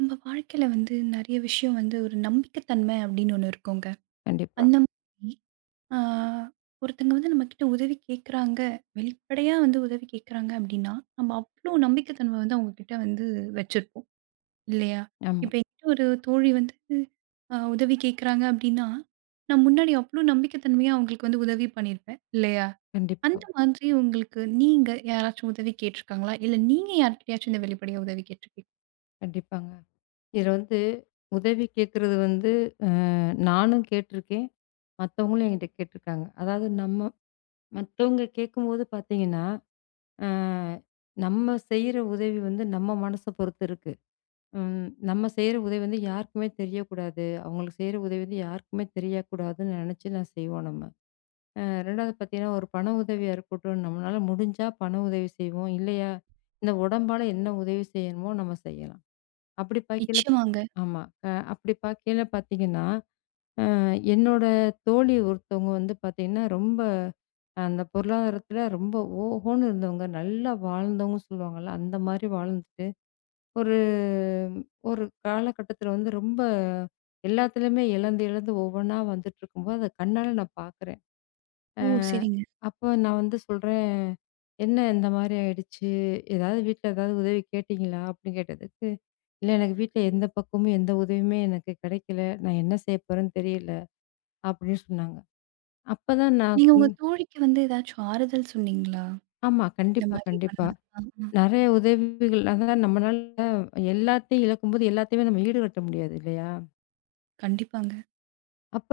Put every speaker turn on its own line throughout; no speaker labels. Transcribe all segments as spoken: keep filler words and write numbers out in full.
நம்ம வாழ்க்கையில வந்து நெறைய விஷயம் வந்து ஒரு நம்பிக்கைத்தன்மை அப்படின்னு ஒண்ணு இருக்குங்க.
கண்டிப்பா.
அந்த மாதிரி ஆ ஒருத்தங்க வந்து நம்மகிட்ட உதவி கேட்குறாங்க, வெளிப்படையா வந்து உதவி கேட்குறாங்க அப்படின்னா, நம்ம அவ்வளோ நம்பிக்கைத்தன்மை வந்து அவங்ககிட்ட வந்து வச்சிருப்போம் இல்லையா?
ஆமா.
இப்ப என்கிட்ட ஒரு தோழி வந்து அ உதவி கேட்குறாங்க அப்படின்னா, நான் முன்னாடி அவ்வளோ நம்பிக்கைத்தன்மையா அவங்களுக்கு வந்து உதவி பண்ணியிருப்பேன் இல்லையா?
கண்டிப்பா,
அந்த மாதிரி உங்களுக்கு நீங்க யாராச்சும் உதவி கேட்டிருக்காங்களா? இல்ல நீங்க யார்கிட்டயாச்சும் இந்த வெளிப்படையா உதவி கேட்டிருக்கீங்
கண்டிப்பாங்க. இதுல வந்து உதவி கேட்கறது வந்து அ நானும் கேட்டுருக்கேன். மத்தவங்களும் என்கிட்ட கேட்டுருக்காங்க. அதாவது நம்ம மத்தவங்க கேட்கும்போது பார்த்தீங்கன்னா, அ நம்ம செய்ற உதவி வந்து நம்ம மனச பொறுத்து இருக்கு. ம் நம்ம செய்ற உதவி வந்து யாருக்குமே தெரியக்கூடாது. அவங்களுக்கு செய்ற உதவி வந்து யாருக்குமே தெரியக்கூடாதுன்னு நெனச்சு நான் செய்வோம் நம்ம. அ 2வது பார்த்தீங்கன்னா, ஒரு பண உதவியா இருக்கட்டும், நம்மளால முடிஞ்சா பண உதவி செய்வோம். இல்லையா, இந்த உடம்பால என்ன உதவி செய்யணுமோ நம்ம செய்யலாம். அப்படி பார்க்கையில
நிச்சயமாங்க.
ஆமா. அ அப்படி பார்க்கையில பார்த்தீங்கன்னா, அ என்னோட தோழி ஒருத்தவங்க வந்து பார்த்தீங்கன்னா, ரொம்ப அந்த பொருளாதாரத்தில ரொம்ப ஓஹோன்னு இருந்தவங்க. நல்லா வாழ்ந்தவங்க சொல்லுவாங்கல்ல, அந்த மாரி வாழ்ந்துட்டு, ஒரு ஒரு காலகட்டத்தில வந்து ரொம்ப எல்லாத்துலயுமே இழந்து, இழந்து ஒவ்வொன்னா வந்துட்டுருக்கும்போது, அத கண்ணால நான் பார்க்குறேன். அ
ஓ, சரிங்க.
அப்போ நான் வந்து சொல்றேன், "என்ன இந்த மாரி ஆயிடுச்சு? ஏதாவது வீட்ல ஏதாவது உதவி கேட்டீங்களா?" அப்படின்னு கேட்டதுக்கு, "இல்ல எனக்கு வீட்ல எந்த பக்கமும் எந்த உதவியுமே எனக்கு கிடைக்கல. நான் என்ன செய்ய போறேன்னு தெரியல." அப்படின்னு சொன்னாங்க. அப்பதான் நான்
நீங்க உங்க
சொன்
தோழிக்கு வந்து ஏதாச்சும் ஆறுதல் சொன்னீங்களா?
ஆமா.
இந்த
கண்டிப்பா,
மாரி
கண்டிப்பா.
பண்ணாத. ஆ, ஆ.
நெறைய உதவிகள் அதான். நம்மனால எல்லாத்தையும் இழக்கும்போது எல்லாத்தையுமே நம்ம ஈடுகட்ட முடியாது இல்லையா?
கண்டிப்பாங்க.
அப்ப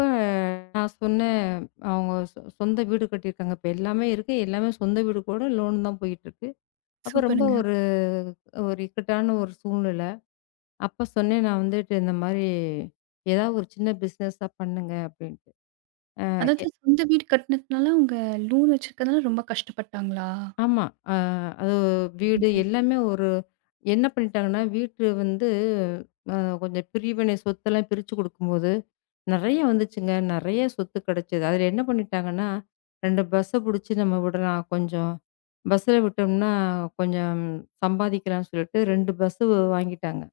நான் சொன்னேன், "அவங்க சொ சொந்த வீடு கட்டியிருக்காங்க. இப்ப எல்லாமே இருக்கு. எல்லாமே சொந்த வீடு கூட லோன் தான் போயிட்டுருக்கு." அப்ப ரொம்ப
சூப்பருங்க.
ஒரு ஒரு இக்கட்டான ஒரு சூழ்நிலை. அப்ப சொன்னேன் நான் வந்துட்டு இந்த மாதிரி ஏதாவது ஒரு சின்ன பிசினஸா பண்ணுங்க அப்படின்ட்டு. அ எ
அதாவது சொந்த வீடு கட்டினதுனால அவங்க லோன் வச்சிருக்கிறதுனால ரொம்ப கஷ்டப்பட்டாங்களா?
ஆமா. அ அது வீடு
சரிங்க.
எல்லாமே ஒரு என்ன பண்ணிட்டாங்கன்னா, வீட்டு வந்து அ கொஞ்சம் பிரிவினை சொத்தெல்லாம் பிரிச்சு குடுக்கும்போது, நெறைய வந்துச்சுங்க. நெறைய சொத்து கிடைச்சது. அதுல என்ன பண்ணிட்டாங்கன்னா, ரெண்டு பஸ்ஸ புடிச்சு நம்ம விடலாம் கொஞ்சம். பஸ்ஸில விட்டோம்னா கொஞ்சம் சம்பாதிக்கலாம்னு சொல்லிட்டு ரெண்டு பஸ்ஸு வாங்கிட்டாங்க.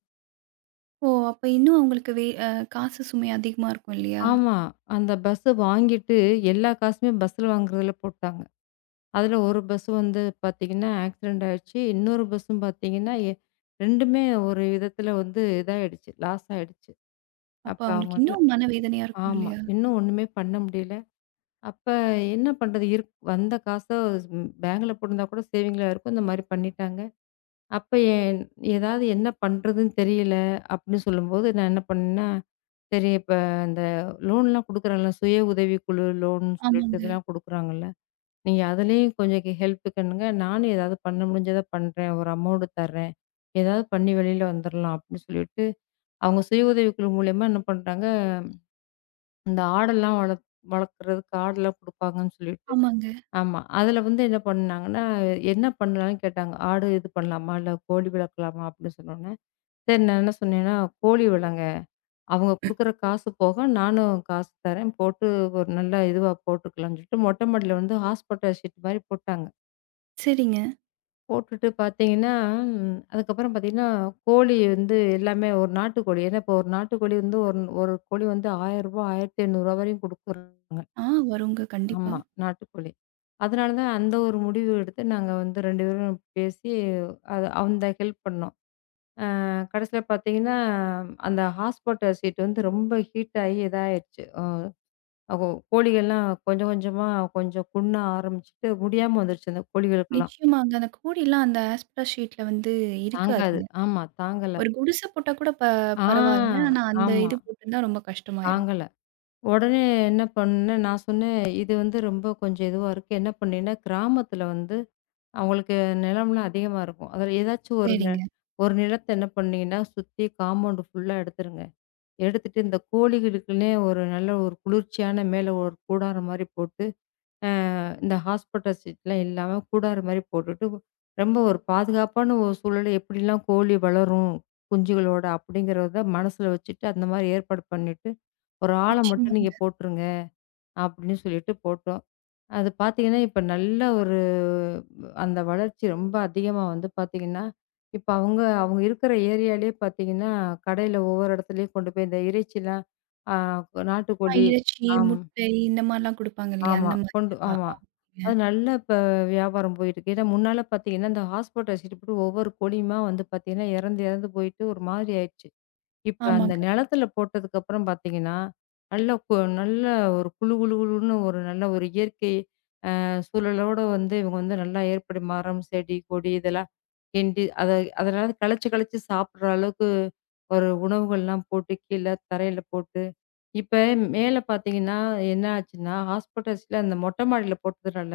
ஓ, அப்ப இன்னும் அவங்களுக்கு வே அ காசு சுமை அதிகமா இருக்கும் இல்லையா?
ஆமா. அந்த பஸ்ஸ வாங்கிட்டு எல்லா காசுமே பஸ்ல வாங்குறதுல போட்டாங்க. அதுல ஒரு பஸ் வந்து பாத்தீங்கன்னா, ஆக்சிடென்ட் ஆயிடுச்சு. இன்னொரு பஸ்ஸும் பாத்தீங்கன்னா, எ 2மே ஒரு விதத்துல வந்து இதாயிடுச்சு. லாஸ் ஆயிடுச்சு.
அப்ப
அப்ப
அவங்களுக்கு
அவங்கனால
இன்னும் மனவேதனையா இருக்கும்
ஆமா.
இல்லையா?
இன்னும் ஒண்ணுமே பண்ண முடியல. அப்ப என்ன பண்றது? இருக் வந்த காச ம் பேங்க்ல போட்டிருந்தா கூட சேவிங்ல இருக்கும். இந்த மாரி பண்ணிட்டாங்க. அப்ப என் ஏதாவது என்ன பண்றதுன்னு தெரியல, அப்படின்னு சொல்லும்போது நான் என்ன பண்ணேன்னா சரி, இப்ப அந்த லோன்லாம் குடுக்குறாங்கல்ல, சுய உதவிக்குழு லோன்னு சொல்லிட்டு
ஆமாங்க,
இதெல்லாம் குடுக்குறாங்கல்ல. நீங்க அதுலயும் கொஞ்சம் கெ ஹெல்ப்புக்குன்னுங்க. நானும் ஏதாவது பண்ண முடிஞ்சத பண்றேன். ஒரு அமௌண்ட் தர்றேன். ஏதாவது பண்ணி வெளில வந்துரலாம் அப்படின்னு சொல்லிட்டு, அவங்க சுய உதவிக்குழு மூலியமா என்ன பண்றாங்க, இந்த ஆடெல்லாம் வளர்த் வளர்க்குறதுக்கு ஆடெல்லாம் குடுப்பாங்கன்னு சொல்லிட்டு
ஆமாங்க.
ஆமா. அதுல வந்து என்ன பண்ணாங்கன்னா, என்ன பண்ணலான்னு கேட்டாங்க. ஆடு இது பண்ணலாமா? இல்ல கோழி வளர்க்கலாமா? அப்படின்னு சொன்னோனே, சரி நான் என்ன சொன்னேன்னா, கோழி வளங்க அவங்க குடுக்குற காசு போக நானும் காசு தரேன். போட்டு ஒரு நல்ல இதுவா போட்டுக்கலாம்ன்னு சொல்லிட்டு மொட்டை மாடியில வந்து ஹாஸ்பட்டல் ஷீட் மாரி போட்டாங்க.
சரிங்க.
போட்டுட்டு பார்த்தீங்கன்னா, ம் அதுக்கப்புறம் பார்த்தீங்கன்னா, கோழி வந்து எல்லாமே ஒரு நாட்டுக்கோழி. ஏன்னா இப்போ ஒரு நாட்டுக்கோழி வந்து ஒரு ஒரு கோழி வந்து ரூ. ஆயிரம் ரூ. ஆயிரத்தி ஐநூறு வரையும் குடுக்குறாங்க.
ஆ, வருங்க கண்டிப்பா.
ஆமா, நாட்டுக்கோழி. அதனால தான் அந்த ஒரு முடிவு எடுத்து நாங்க வந்து ரெண்டு பேரும் பேசி அது அந்த ஹெல்ப் பண்ணோம். அ கடைசியில பார்த்தீங்கன்னா, அந்த ஹாஸ்பட்டல் ஷீட் வந்து ரொம்ப ஹீட் ஆகி இதாயிருச்சு. அ அகோ கோழிகள்லாம் கொஞ்சம் கொஞ்சமா கொஞ்சம் புண்ண ஆரம்பிச்சுட்டு முடியாம வந்துருச்சு அந்த கோழிகளுக்கெல்லாம்.
நிச்சயமாங்க. அந்த கோடிலாம் அந்த ஆஸ்பெஸ்டாஸ் ஷீட்ல வந்து
தாங்காது.
இருக்காதுங்க.
ஆமா தாங்கல.
ஒரு குடிசை போட்டா கூட ப
ஆ
பரவால்ல. ஆனா அந்த
ஆமா
இது போட்டிருந்தா ரொம்ப கஷ்டமாயிரும்.
தாங்கல. உடனே என்ன பண்ணேன், நான் சொன்னேன், "இது வந்து ரொம்ப கொஞ்சம் இதுவா இருக்கு." என்ன பண்ணேன்னா, கிராமத்தில வந்து அவங்களுக்கு நிலம்லாம் அதிகமா இருக்கும். அதில ஏதாச்சும் ஒரு நெ
சரிங்க.
ஒரு நிலத்த என்ன பண்ணீங்கன்னா, சுத்தி காம்பவுண்ட் ஃபுல்லா எடுத்துருங்க. எடுத்துட்டு இந்த கோழிகளுக்குன்னே ஒரு நல்ல ஒரு குளிர்ச்சியான மேல ஒரு கூடாரம் மாரி போட்டு இந்த ஹாஸ்பிட்டல் சீட்லாம் இல்லாம கூடார மாரி போட்டுட்டு, ரொம்ப ஒரு பாதுகாப்பான ஒரு சூழல்ல எப்படிலாம் கோழி வளரும் குஞ்சுகளோட அப்படிங்கிறத மனசுல வச்சுட்டு, அந்த மாரி ஏற்பாடு பண்ணிட்டு, ஒரு ஆள
நிச்சயமா.
மட்டும் நீங்க போட்டுருங்க அப்படின்னு சொல்லிட்டு போட்டோம். அது பார்த்தீங்கன்னா, இப்ப நல்ல ஒரு அந்த வளர்ச்சி ரொம்ப அதிகமா வந்து பார்த்தீங்கன்னா, இப்ப அவங்க அவங்க இருக்கிற ஏரியாலயே பார்த்தீங்கன்னா, கடையில ஒவ்வொரு இடத்துலயும் கொண்டு போய் இந்த இறைச்சிலாம் ஆ
ஆ,
நாட்டுக்கோழி
இறைச்சி,
ஆம்.
முட்டை இந்த மாரிலாம் குடுப்பாங்க இல்லையா?
ஆமா.
அந்த
கொண்டு
மாரியா?
ஆமா.
அவங்க
அது நல்லா இப்ப வியாபாரம் போயிட்டுருக்கு. ஏன்னா முன்னால பார்த்தீங்கன்னா, இந்த ஹாஸ்பிட்டல் வச்சுட்டு ஒவ்வொரு கொடியுமா வந்து பார்த்தீங்கன்னா, இறந்து இறந்து போயிட்டு ஒரு மாதிரி ஆயிடுச்சு. இப்ப அந்த
ஆமாங்க.
நிலத்தில போட்டதுக்கப்புறம் பார்த்தீங்கன்னா, நல்ல கொ நல்ல ஒரு குளு குளு குளுன்னு ஒரு நல்ல ஒரு இயற்கை சூழலோட வந்து இவங்க வந்து நல்லா ஏற்படி மரம், செடி, கொடி இதெல்லாம் கிண்டி அத அதனால கழிச்சு, கழிச்சு சாப்பிடுற அளவுக்கு ஒரு உணவுகள்லாம் போட்டு கீழ தரையில போட்டு, இப்ப மேல பார்த்தீங்கன்னா என்ன ஆச்சுன்னா, ஹாஸ்பிட்டல்ஸ்ல அந்த மொட்டை மாடியில போட்டதுனால,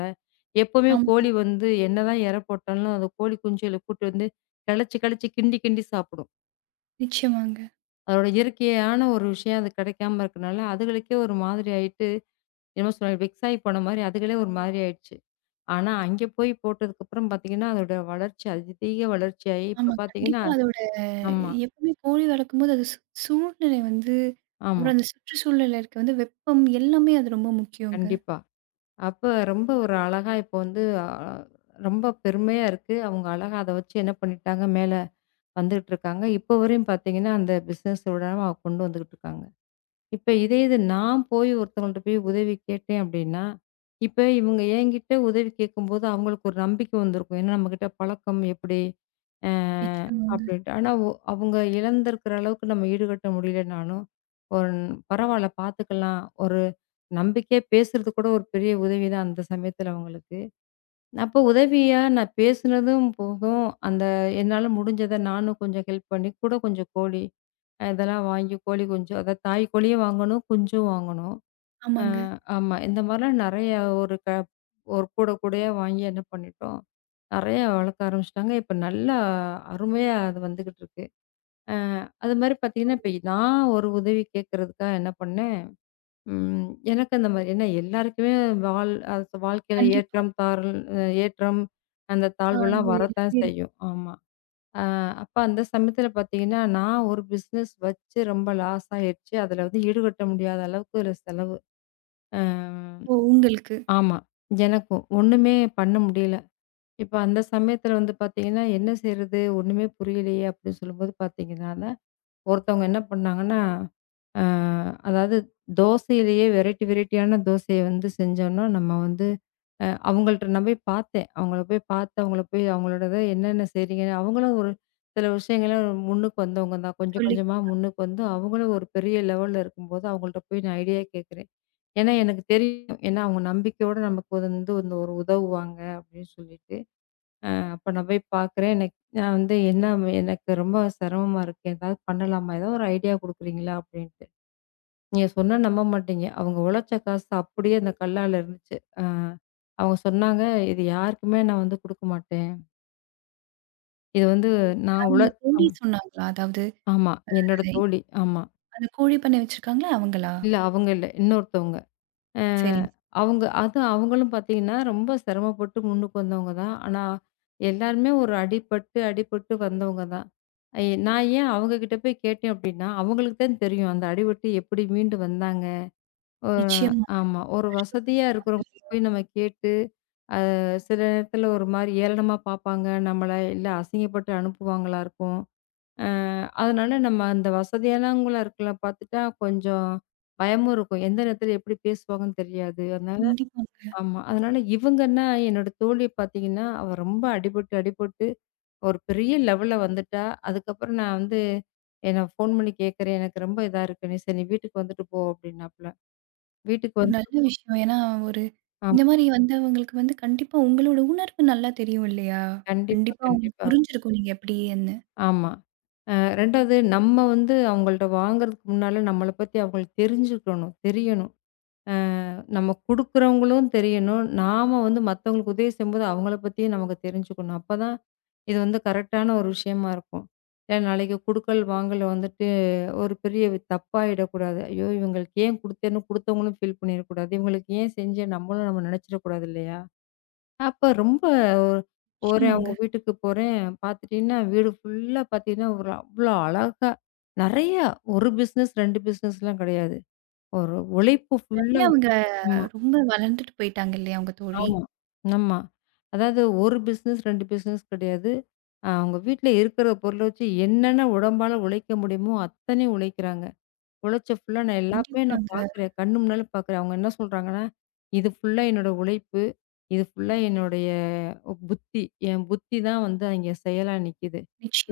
எப்பவுமே
ஆமாங்க.
கோழி வந்து என்னதான் எரை போட்டாலும் அந்த கோழி குஞ்சுகள கூட்டு வந்து கழிச்சு, கழிச்சு கிண்டி, கிண்டி சாப்பிடும்.
நிச்சயமாங்க.
அதோட இயற்கையான ஒரு விஷயம் அது கிடைக்காம இருக்கனால, அதுகளுக்கே ஒரு மாதிரி ஆயிட்டு என்னமோ சொன்னாங்க வெக்ஸ் ஆயி போன மாரி அதுகளே ஒரு மாதிரி ஆயிடுச்சு. ஆனா, அங்க போய் போட்டதுக்கப்புறம் பார்த்தீங்கன்னா, அதோட வளர்ச்சி அதிதீக வளர்ச்சியாயி இப்ப
ஆமா.
பார்த்தீங்கன்னா
கண்டிப்பா அதோட
ஆமா,
எப்பவுமே கோழி வளர்க்கும்போது அது சூ சூழ்நிலை வந்து
ஆமா.
அப்புறம் அந்த சுற்றுச்சூழல்ல இருக்க வந்து வெப்பம் எல்லாமே அது ரொம்ப முக்கியங்க.
கண்டிப்பா. அப்ப ரொம்ப ஒரு அழகா இப்ப வந்து அ ரொம்ப பெருமையா இருக்கு. அவங்க அழகா அத வச்சு என்ன பண்ணிட்டாங்க, மேல வந்துகிட்டுருக்காங்க. இப்ப வரையும் பார்த்தீங்கன்னா, அந்த பிசினஸ் விடாம அவங்க கொண்டு வந்துகிட்டுருக்காங்க. இப்ப இதே இது நான் போய் ஒருத்தவங்கள்ட்ட போய் உதவி கேட்டேன் அப்படின்னா, இப்ப இவங்க என்கிட்ட உதவி கேட்கும்போது அவங்களுக்கு ஒரு நம்பிக்கை வந்திருக்கும். ஏன்னா நம்மகிட்ட பழக்கம் எப்படி? அ
நிச்சயமாங்க.
அப்படின்ட்டு. ஆனா ஒ அவங்க இழந்திருக்கிற அளவுக்கு நம்ம ஈடுகட்ட முடியலனாலும், ஒரு பரவால்ல பார்த்துக்கலாம். ஒரு நம்பிக்கையா பேசுறது கூட ஒரு பெரிய உதவி தான் அந்த சமயத்துல அவங்களுக்கு. அப்போ உதவியா நான் பேசுனதும் போதும், அந்த என்னால முடிஞ்சத நானும் கொஞ்சம் ஹெல்ப் பண்ணி, கூட கொஞ்சம் கோழி அ இதெல்லாம் வாங்கி கோழி குஞ்சு அதாவது தாய் கோழியும் வாங்கணும், குஞ்சும் வாங்கணும். அ
ஆமாங்க.
ஆமா. இந்த மாரிலாம் நெறைய ஒரு க ஒரு கூட கூடையா வாங்கி என்ன பண்ணிட்டோம், நெறைய வளர்க்க ஆரம்பிச்சுட்டாங்க. இப்ப நல்லா அருமையா அது வந்துகிட்டு இருக்கு. அ அது மாரி பார்த்தீங்கன்னா, இப்ப நான் ஒரு உதவி கேட்கறதுக்காக என்ன பண்ணேன் ம். எனக்கு அந்த மாரி ஏன்னா எல்லாருக்குமே வாழ் அது வாழ்க்கையில
கண்டிப்பா.
ஏற்றம், தாழ்ல் அ ஏற்றம், அந்த தாழ்வுலாம்
பார்வை
வரத்தான்
எல்லாமே இருக்கும்.
செய்யும். ஆமா. அ அப்ப அந்த சமயத்துல பார்த்தீங்கன்னா, நான் ஒரு பிசினஸ் வச்சு ரொம்ப லாஸ் ஆயிருச்சு. அதுல வந்து ஈடுகட்ட முடியாத அளவுக்கு ஒரு செலவு. அ
ஓ, உங்களுக்கு
ஆமா. எனக்கும். ஒண்ணுமே பண்ண முடியல. இப்ப அந்த சமயத்துல வந்து பார்த்தீங்கன்னா, என்ன செய்றது? ஒண்ணுமே புரியலையே! அப்படின்னு சொல்லும்போது பார்த்தீங்கன்னா ஒருத்தவங்க என்ன பண்ணாங்கன்னா, அ அதாவது தோசையிலேயே வெரைட்டி வெரைட்டியான தோசைய வந்து செஞ்சோன்னா, நம்ம வந்து அ அவங்கள்ட்ட நான் போய் பார்த்தேன். அவங்கள போய் பார்த்து, அவங்கள போய் அவங்களோடத என்னென்ன செய்றீங்கன்னு அவங்களும் ஒரு சில விஷயங்கள முன்னுக்கு வந்தவங்க தான். கொஞ்சம்
சொல்லிக்
கொஞ்சமா
குடுத்தாங்க.
முன்னுக்கு வந்து, அவங்களும் ஒரு பெரிய லெவல்ல இருக்கும்போது, அவங்கள்ட்ட போய் நான் ஐடியா கேட்கிறேன். ஏன்னா, எனக்கு தெரியும். ஏன்னா அவங்க நம்பிக்கையோட நமக்கு வந்து வந்து ஒரு உதவுவாங்க அப்படின்னு சொல்லிட்டு. அப்ப நான் போய் பார்க்குறேன். எனக்கு நான் வந்து என்ன எனக்கு ரொம்ப சிரமமா இருக்கு. ஏதாவது பண்ணலாமா? ஏதாவது ஒரு ஐடியா குடுக்குறீங்களா? அப்படின்ட்டு. நீங்க சொன்னா நம்ப மாட்டீங்க. அவங்க உழைச்ச காசு அப்படியே அந்த கல்லால இருந்துச்சு. அ அவங்க சொன்னாங்க, "இது யாருக்குமே நான் வந்து குடுக்க மாட்டேன். இது வந்து நான்
யார்
உழ"
உங்க தோழி
ஆமா,
சொன்னாங்களா? அதாவது
ஆமா. என்னோட தோழி. ஆமா.
அந்த கோழி பண்ணை வச்சிருக்காங்களா அவங்களா?
இல்ல அவங்க இல்ல. இன்னொருத்தவங்க. அ
சரிங்க.
அவங்க அது அவங்களும் பார்த்தீங்கன்னா, ரொம்ப சிரமப்பட்டு முன்னுக்கு வந்தவங்க தான். ஆனா, எல்லாருமே ஒரு அடிபட்டு, அடிபட்டு வந்தவங்க தான். எ நான் ஏன் அவங்க கிட்ட போய் கேட்டேன் அப்படின்னா, அவங்களுக்கு தான் தெரியும் அந்த அடிபட்டு எப்படி மீண்டு வந்தாங்க. அ
நிச்சயமாங்க.
ஆமா. ஒரு வசதியா
கஷ்டப்பட்டுருப்பாங்க
இருக்கிறவங்க
இல்லையா?
போய் நம்ம கேட்டு, அ சில நேரத்தில ஒரு மாரி ஏளனமா பார்ப்பாங்க நம்மள, இல்ல அசிங்கப்பட்டு அனுப்புவாங்களா இருக்கும். அ அதனால நம்ம அந்த வசதியானவங்களா இருக்கல பார்த்துட்டா கொஞ்சம் பயமும் இருக்கும். எந்த நேரத்தில எப்படி பேசுவாங்கன்னு தெரியாது. அதனால
கண்டிப்பாங்க.
ஆமா. அதனால இவங்கன்னா என்னோட தோழி பார்த்தீங்கன்னா, அவ ரொம்ப அடிபட்டு, அடிபட்டு ஒரு பெரிய லெவல்ல வந்துட்டா. அதுக்கப்புறம் நான் வந்து எ நான் ஃபோன் பண்ணி கேட்கிறேன். எனக்கு ரொம்ப இதா இருக்குன்னு. "சரி நீ வீட்டுக்கு வந்துட்டு போ" அப்படின்னாப்புல. வீட்டுக்கு
ஒரு
வந்துட்டு
நல்ல விஷயம். ஏன்னா, ஒரு
ஆமா.
இந்த மாரி வந்தவங்களுக்கு வந்து கண்டிப்பா உங்களோட உணர்வு நல்லா தெரியும் இல்லையா?
கண்டிப்பா,
கண்டிப்பா அவங்களுக்கு
கண்டிப்பா.
புரிஞ்சிருக்கும் நீங்க எப்படின்னு.
ஆமா. அ 2வது நம்ம வந்து அவங்கள்ட்ட வாங்குறதுக்கு முன்னால நம்மள பத்தி அவங்களுக்கு தெரிஞ்சுக்கணும். தெரியணும். அ நம்ம குடுக்குறவங்களும் தெரியணும். நாம வந்து மத்தவங்களுக்கு உதவி செய்யும்போது அவங்கள பத்தியும் நமக்கு தெரிஞ்சுக்கணும். அப்பதான் இது வந்து கரெக்டான ஒரு விஷயமா இருக்கும். ஏன்னா நாளைக்கு குடுக்கல், வாங்கல் வந்துட்டு ஒரு பெரிய வி- தப்பாயிடக்கூடாது. ஐயோ! இவங்களுக்கு ஏன் குடுத்தேன்னு குடுத்தவங்களும் ஃபீல் பண்ணிறக்கூடாது. இவங்களுக்கு ஏன் செஞ்சேன் நம்மளும் நம்ம நெனச்சிடக்கூடாது இல்லையா? அப்ப ரொம்ப ஒரு- போறேன் அவங்க
நிச்சயமாங்க.
வீட்டுக்கு போறேன். பாத்துட்டீங்கன்னா, வீடு ஃபுல்லா பாத்தீங்கன்னா, ஒரு அவ்ளோ அழகா நெறையா ஒரு பிசினஸ், ரெண்டு பிசினஸ்லாம் கெடையாது. ஒரு உழைப்பு
நெறைய
ஃபுல்லா
அவங்க ரொம்ப வளர்ந்துட்டு போயிட்டாங்க இல்லையா உங்க தோழி?
ஆமா. ஆமா. அதாவது ஒரு பிசினஸ் ரெண்டு பிசினஸ் கிடையாது. அ அவங்க வீட்ல இருக்கிற பொருள வச்சு என்னென்ன உடம்பால உழைக்க முடியுமோ அத்தனையும் உழைக்கிறாங்க. உழைச்ச ஃபுல்லா நான் எல்லாமே நான்
கண்டிப்பாங்க.
பார்க்குறேன். கண்ணு முன்னால பார்க்குறேன். அவங்க என்ன சொல்றாங்கன்னா, "இது ஃபுல்லா என்னோட உழைப்பு. இது ஃபுல்லா என்னுடைய புத்தி. என் புத்தி தான் வந்து அங்கே செயலா நிக்குது."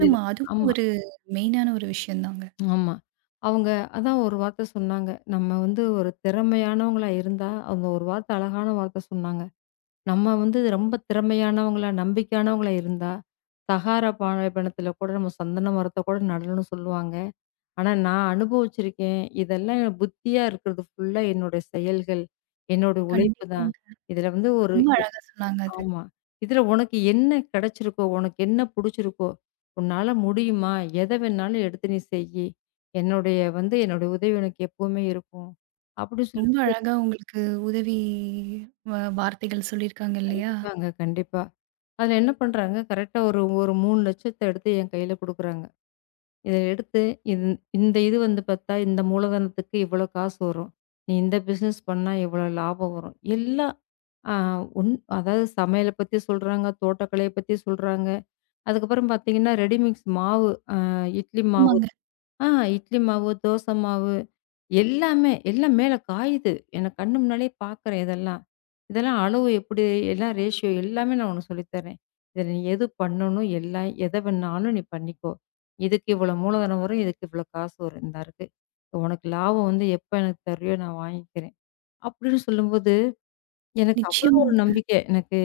இதுல
அதுவும்
ஆமா,
ஒரு மெயினான ஒரு விஷயம் தாங்க.
ஆமா. அவங்க அதான் ஒரு வார்த்த சொன்னாங்க. நம்ம வந்து ஒரு திறமையானவங்களா இருந்தா, அவங்க ஒரு வார்த்த அழகான வார்த்த சொன்னாங்க. நம்ம வந்து ரொம்ப திறமையானவங்களா, நம்பிக்கையானவங்களா இருந்தா, சகாரா பாலைவனத்தில கூட நம்ம சந்தன மரத்த கூட நடணும்னு சொல்லுவாங்க. ஆனா நான் அனுபவிச்சிருக்கேன். இதெல்லாம் என் புத்தியா இருக்கிறது ஃபுல்லா என்னுடைய செயல்கள், என்னோட உழைப்பு தான்.
கண்டிப்பாங்க.
இதில வந்து ஒரு
ரொம்ப
எ
அழகா சொன்னாங்க அது.
ஆமா. இதில உனக்கு என்ன கிடைச்சிருக்கோ, உனக்கு என்ன புடிச்சிருக்கோ, உன்னால முடியுமா? எத வேணாலும் எடுத்து நீ செய்யி. என்னுடைய வந்து என்னுடைய உதவி உனக்கு எப்பவுமே இருக்கும். அப்படி சொல்
ரொம்ப அழகா உங்களுக்கு உதவி வ வார்த்தைகள் சொல்லியிருக்காங்க இல்லையா?
கண்டிப்பாங்க, கண்டிப்பா. அதுல என்ன பண்றாங்க, கரெக்ட்டா ஒரு ஒரு மூணு லட்சம் எடுத்து என் கையில குடுக்குறாங்க. இத எடுத்து இந் இந்த இது வந்து பாத்தா, இந்த மூலதனத்துக்கு இவ்வளோ காசு வரும். நீ இந்த பிசினஸ் பண்ணா இவ்வளோ லாபம் வரும். எல்லாம் அ ஒன் அதாவது சமையல பத்தி சொல்றாங்க, தோட்டக்கலைய பத்தி சொல்றாங்க. அதுக்கப்புறம் பாத்தீங்கன்னா, ரெடிமிக்ஸ் மாவு, அ இட்லி மாவு
ஆமாங்க.
ஆ இட்லி மாவு, தோசை மாவு எல்லாமே, எல்லாம் மேல காயுது. எனக்கு கண்ணு முன்னாலயே பார்க்குறேன் இதெல்லாம். இதெல்லாம் அளவு எப்படி, எல்லாம் ரேஷியோ எல்லாமே நான் உனக்கு சொல்லித் தர்றேன். இதில நீ எது பண்ணணும், எல்லாம் எத வேணாலும் நீ பண்ணிக்கோ. இதுக்கு இவ்வளோ மூலதனம் வரும், இதுக்கு இவ்வளோ காசு வரும். இந்தா இருக்கு. உனக்கு லாபம் வந்து எப்ப எனக்கு தர்றியோ நான் வாங்கிக்கிறேன். அப்படின்னு சொல்லும்போது, எனக்கு அவ்வளோ ஒரு
நிச்சயமாங்க.
நம்பிக்கை. எனக்கு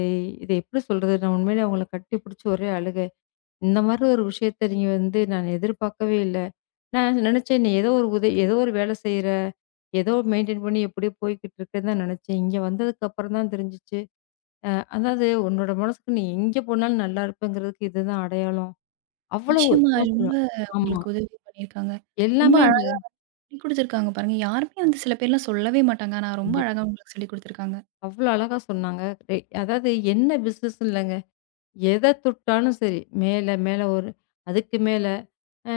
இத எப்படி சொல்றது? நான் உண்மையிலே அவங்கள கட்டிப்பிடிச்சு ஒரே அழுகை. இந்த மாரி ஒரு விஷயத்த நீங்க வந்து நான் எதிர்பார்க்கவே இல்ல. நான் நினைச்சேன், "நீ ஏதோ ஒரு உதவி ஏதோ ஒரு வேலை செய்ற, ஏதோ மெயின்டெயின் பண்ணி எப்படியோ போய்க்கிட்டு இருக்குன்னு" தான் நினைச்சேன். இங்க வந்ததுக்கு அப்புறம் தான் தெரிஞ்சுச்சு. அதாவது உன்னோட மனசுக்கு நீ எங்க போனாலும் நல்லா இருப்பேங்கிறதுக்கு இதுதான் அடையாளம். அவ்வளவு
நிச்சயமா ரொம்ப
மோசம். ஆமா.
உங்களுக்கு உதவி பண்ணியிருக்காங்க. ரொம்ப அழ
எல்லாமேங்க.
சொல்லிக் குடுத்துருக்காங்க பாருங்க. யாருமே வந்து சில பேர்லாம் சொல்லவே மாட்டாங்க. ஆனா ரொம்ப
கண்டிப்பா.
அழகா உங்களுக்கு சொல்லிக் குடுத்துருக்காங்க.
அவ்வளோ அழகா சொன்னாங்க. ரெ அதாவது என்ன பிசினஸ் இல்லங்க. எத தொட்டாலும் சரி, மேல மேல ஒரு அதுக்கு மேல அ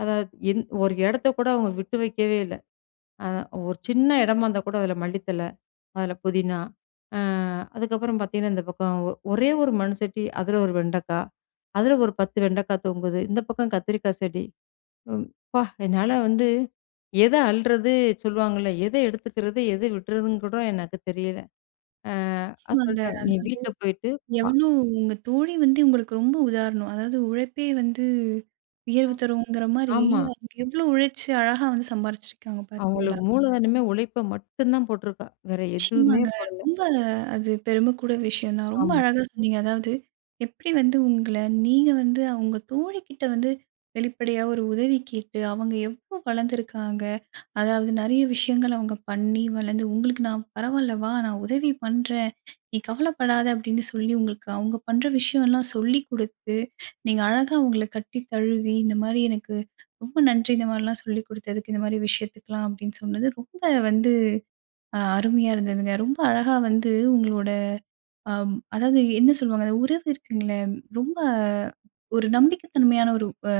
அதாவது என் ஒரு இடத்த கூட அவங்க விட்டு வைக்கவே இல்ல. அ ஒரு சின்ன இடமா இருந்தா கூட அதில மல்லித்தழ அதில புதினா. அ அதுக்கப்புறம் பார்த்தீங்கன்னா, இந்த பக்கம் ஒ ஒரே ஒரு மண் சட்டி, அதில ஒரு வெண்டைக்கா, அதில ஒரு பத்து வெண்டைக்கா தொங்குது. இந்த பக்கம் கத்திரிக்காய் செடி. ம் அப்பா! என்னால வந்து எத அள்றது சொல்லுவாங்கல்ல, எத எடுத்துக்கிறது, எத விட்றதுன்னு கூட எனக்கு தெரியல. அ அ
நிச்சயமாங்க.
சொல்ட்டாங்க, "நீ
அதாவது
வீட்ல போயிட்டு பா"
எவ்ளோ உங்க தோழி வந்து உங்களுக்கு ரொம்ப உதாரணம். அதாவது உழைப்பே வந்து
அ
வியர்வு தருங்கிற மாரி
ஆமா.
அவங்க எவ்ளோ உழைச்சு அழகா வந்து சம்பாரிச்சிருக்காங்க பார்த்தீங்களா?
அவங்களுக்கு மூலதனமே உழைப்ப மட்டும் தான் போட்டிருக்கா. வேற எதுவுமே
நிச்சயமாங்க.
போடல.
ரொம்ப அது பெருமைக்கூட விஷயம் தான். ரொம்ப
ஆமா.
அழகா சொன்னீங்க. அதாவது எப்படி வந்து உங்கள நீங்க வந்து உங்க தோழிக்கிட்ட வந்து வெளிப்படையா ஒரு உதவி கேட்டு, அவங்க எவ்ளோ வளர்ந்துருக்காங்க. அதாவது நெறைய விஷயங்கள் அவங்க பண்ணி வளர்ந்து, உங்களுக்கு "நான் பரவாயில்ல வா! நான் உதவி பண்றேன். நீ கவலைப்படாத" அப்படின்னு சொல்லி உங்களுக்கு அவங்க பண்ற விஷயம்லாம் சொல்லிக் குடுத்து, நீங்க அழகா அவங்கள கட்டி தழுவி, இந்த மாரி எனக்கு ரொம்ப நன்றி. இந்த மாரிலாம் சொல்லிக் குடுத்ததுக்கு, இந்த மாரி விஷயத்துக்கெல்லாம் அப்படின்னு சொன்னது ரொம்ப வந்து அ அருமையா இருந்ததுங்க. ரொம்ப அழகா வந்து உங்களோட அம் அதாவது என்ன சொல்லுவாங்க, அந்த உறவு இருக்குங்களே, ரொம்ப ஒரு நம்பிக்கைத்தன்மையான ஒரு அ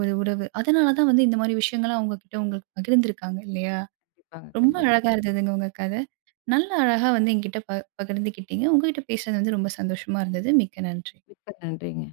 ஒரு உறவு. அதனால தான் வந்து இந்த மாரி விஷயங்கள்லாம் அவங்க கிட்ட உங்களுக்கு பகிர்ந்திருக்காங்க இல்லையா?
கண்டிப்பாங்க,
ரொம்ப
கண்டிப்பா.
அழகா இருந்ததுங்க உங்க கதை. நல்ல அழகா வந்து என்கிட்ட ப பகிர்ந்துக்கிட்டீங்க. உங்ககிட்ட பேசுனது வந்து ரொம்ப சந்தோஷமா இருந்தது. மிக்க நன்றி.
மிக்க நன்றிங்க.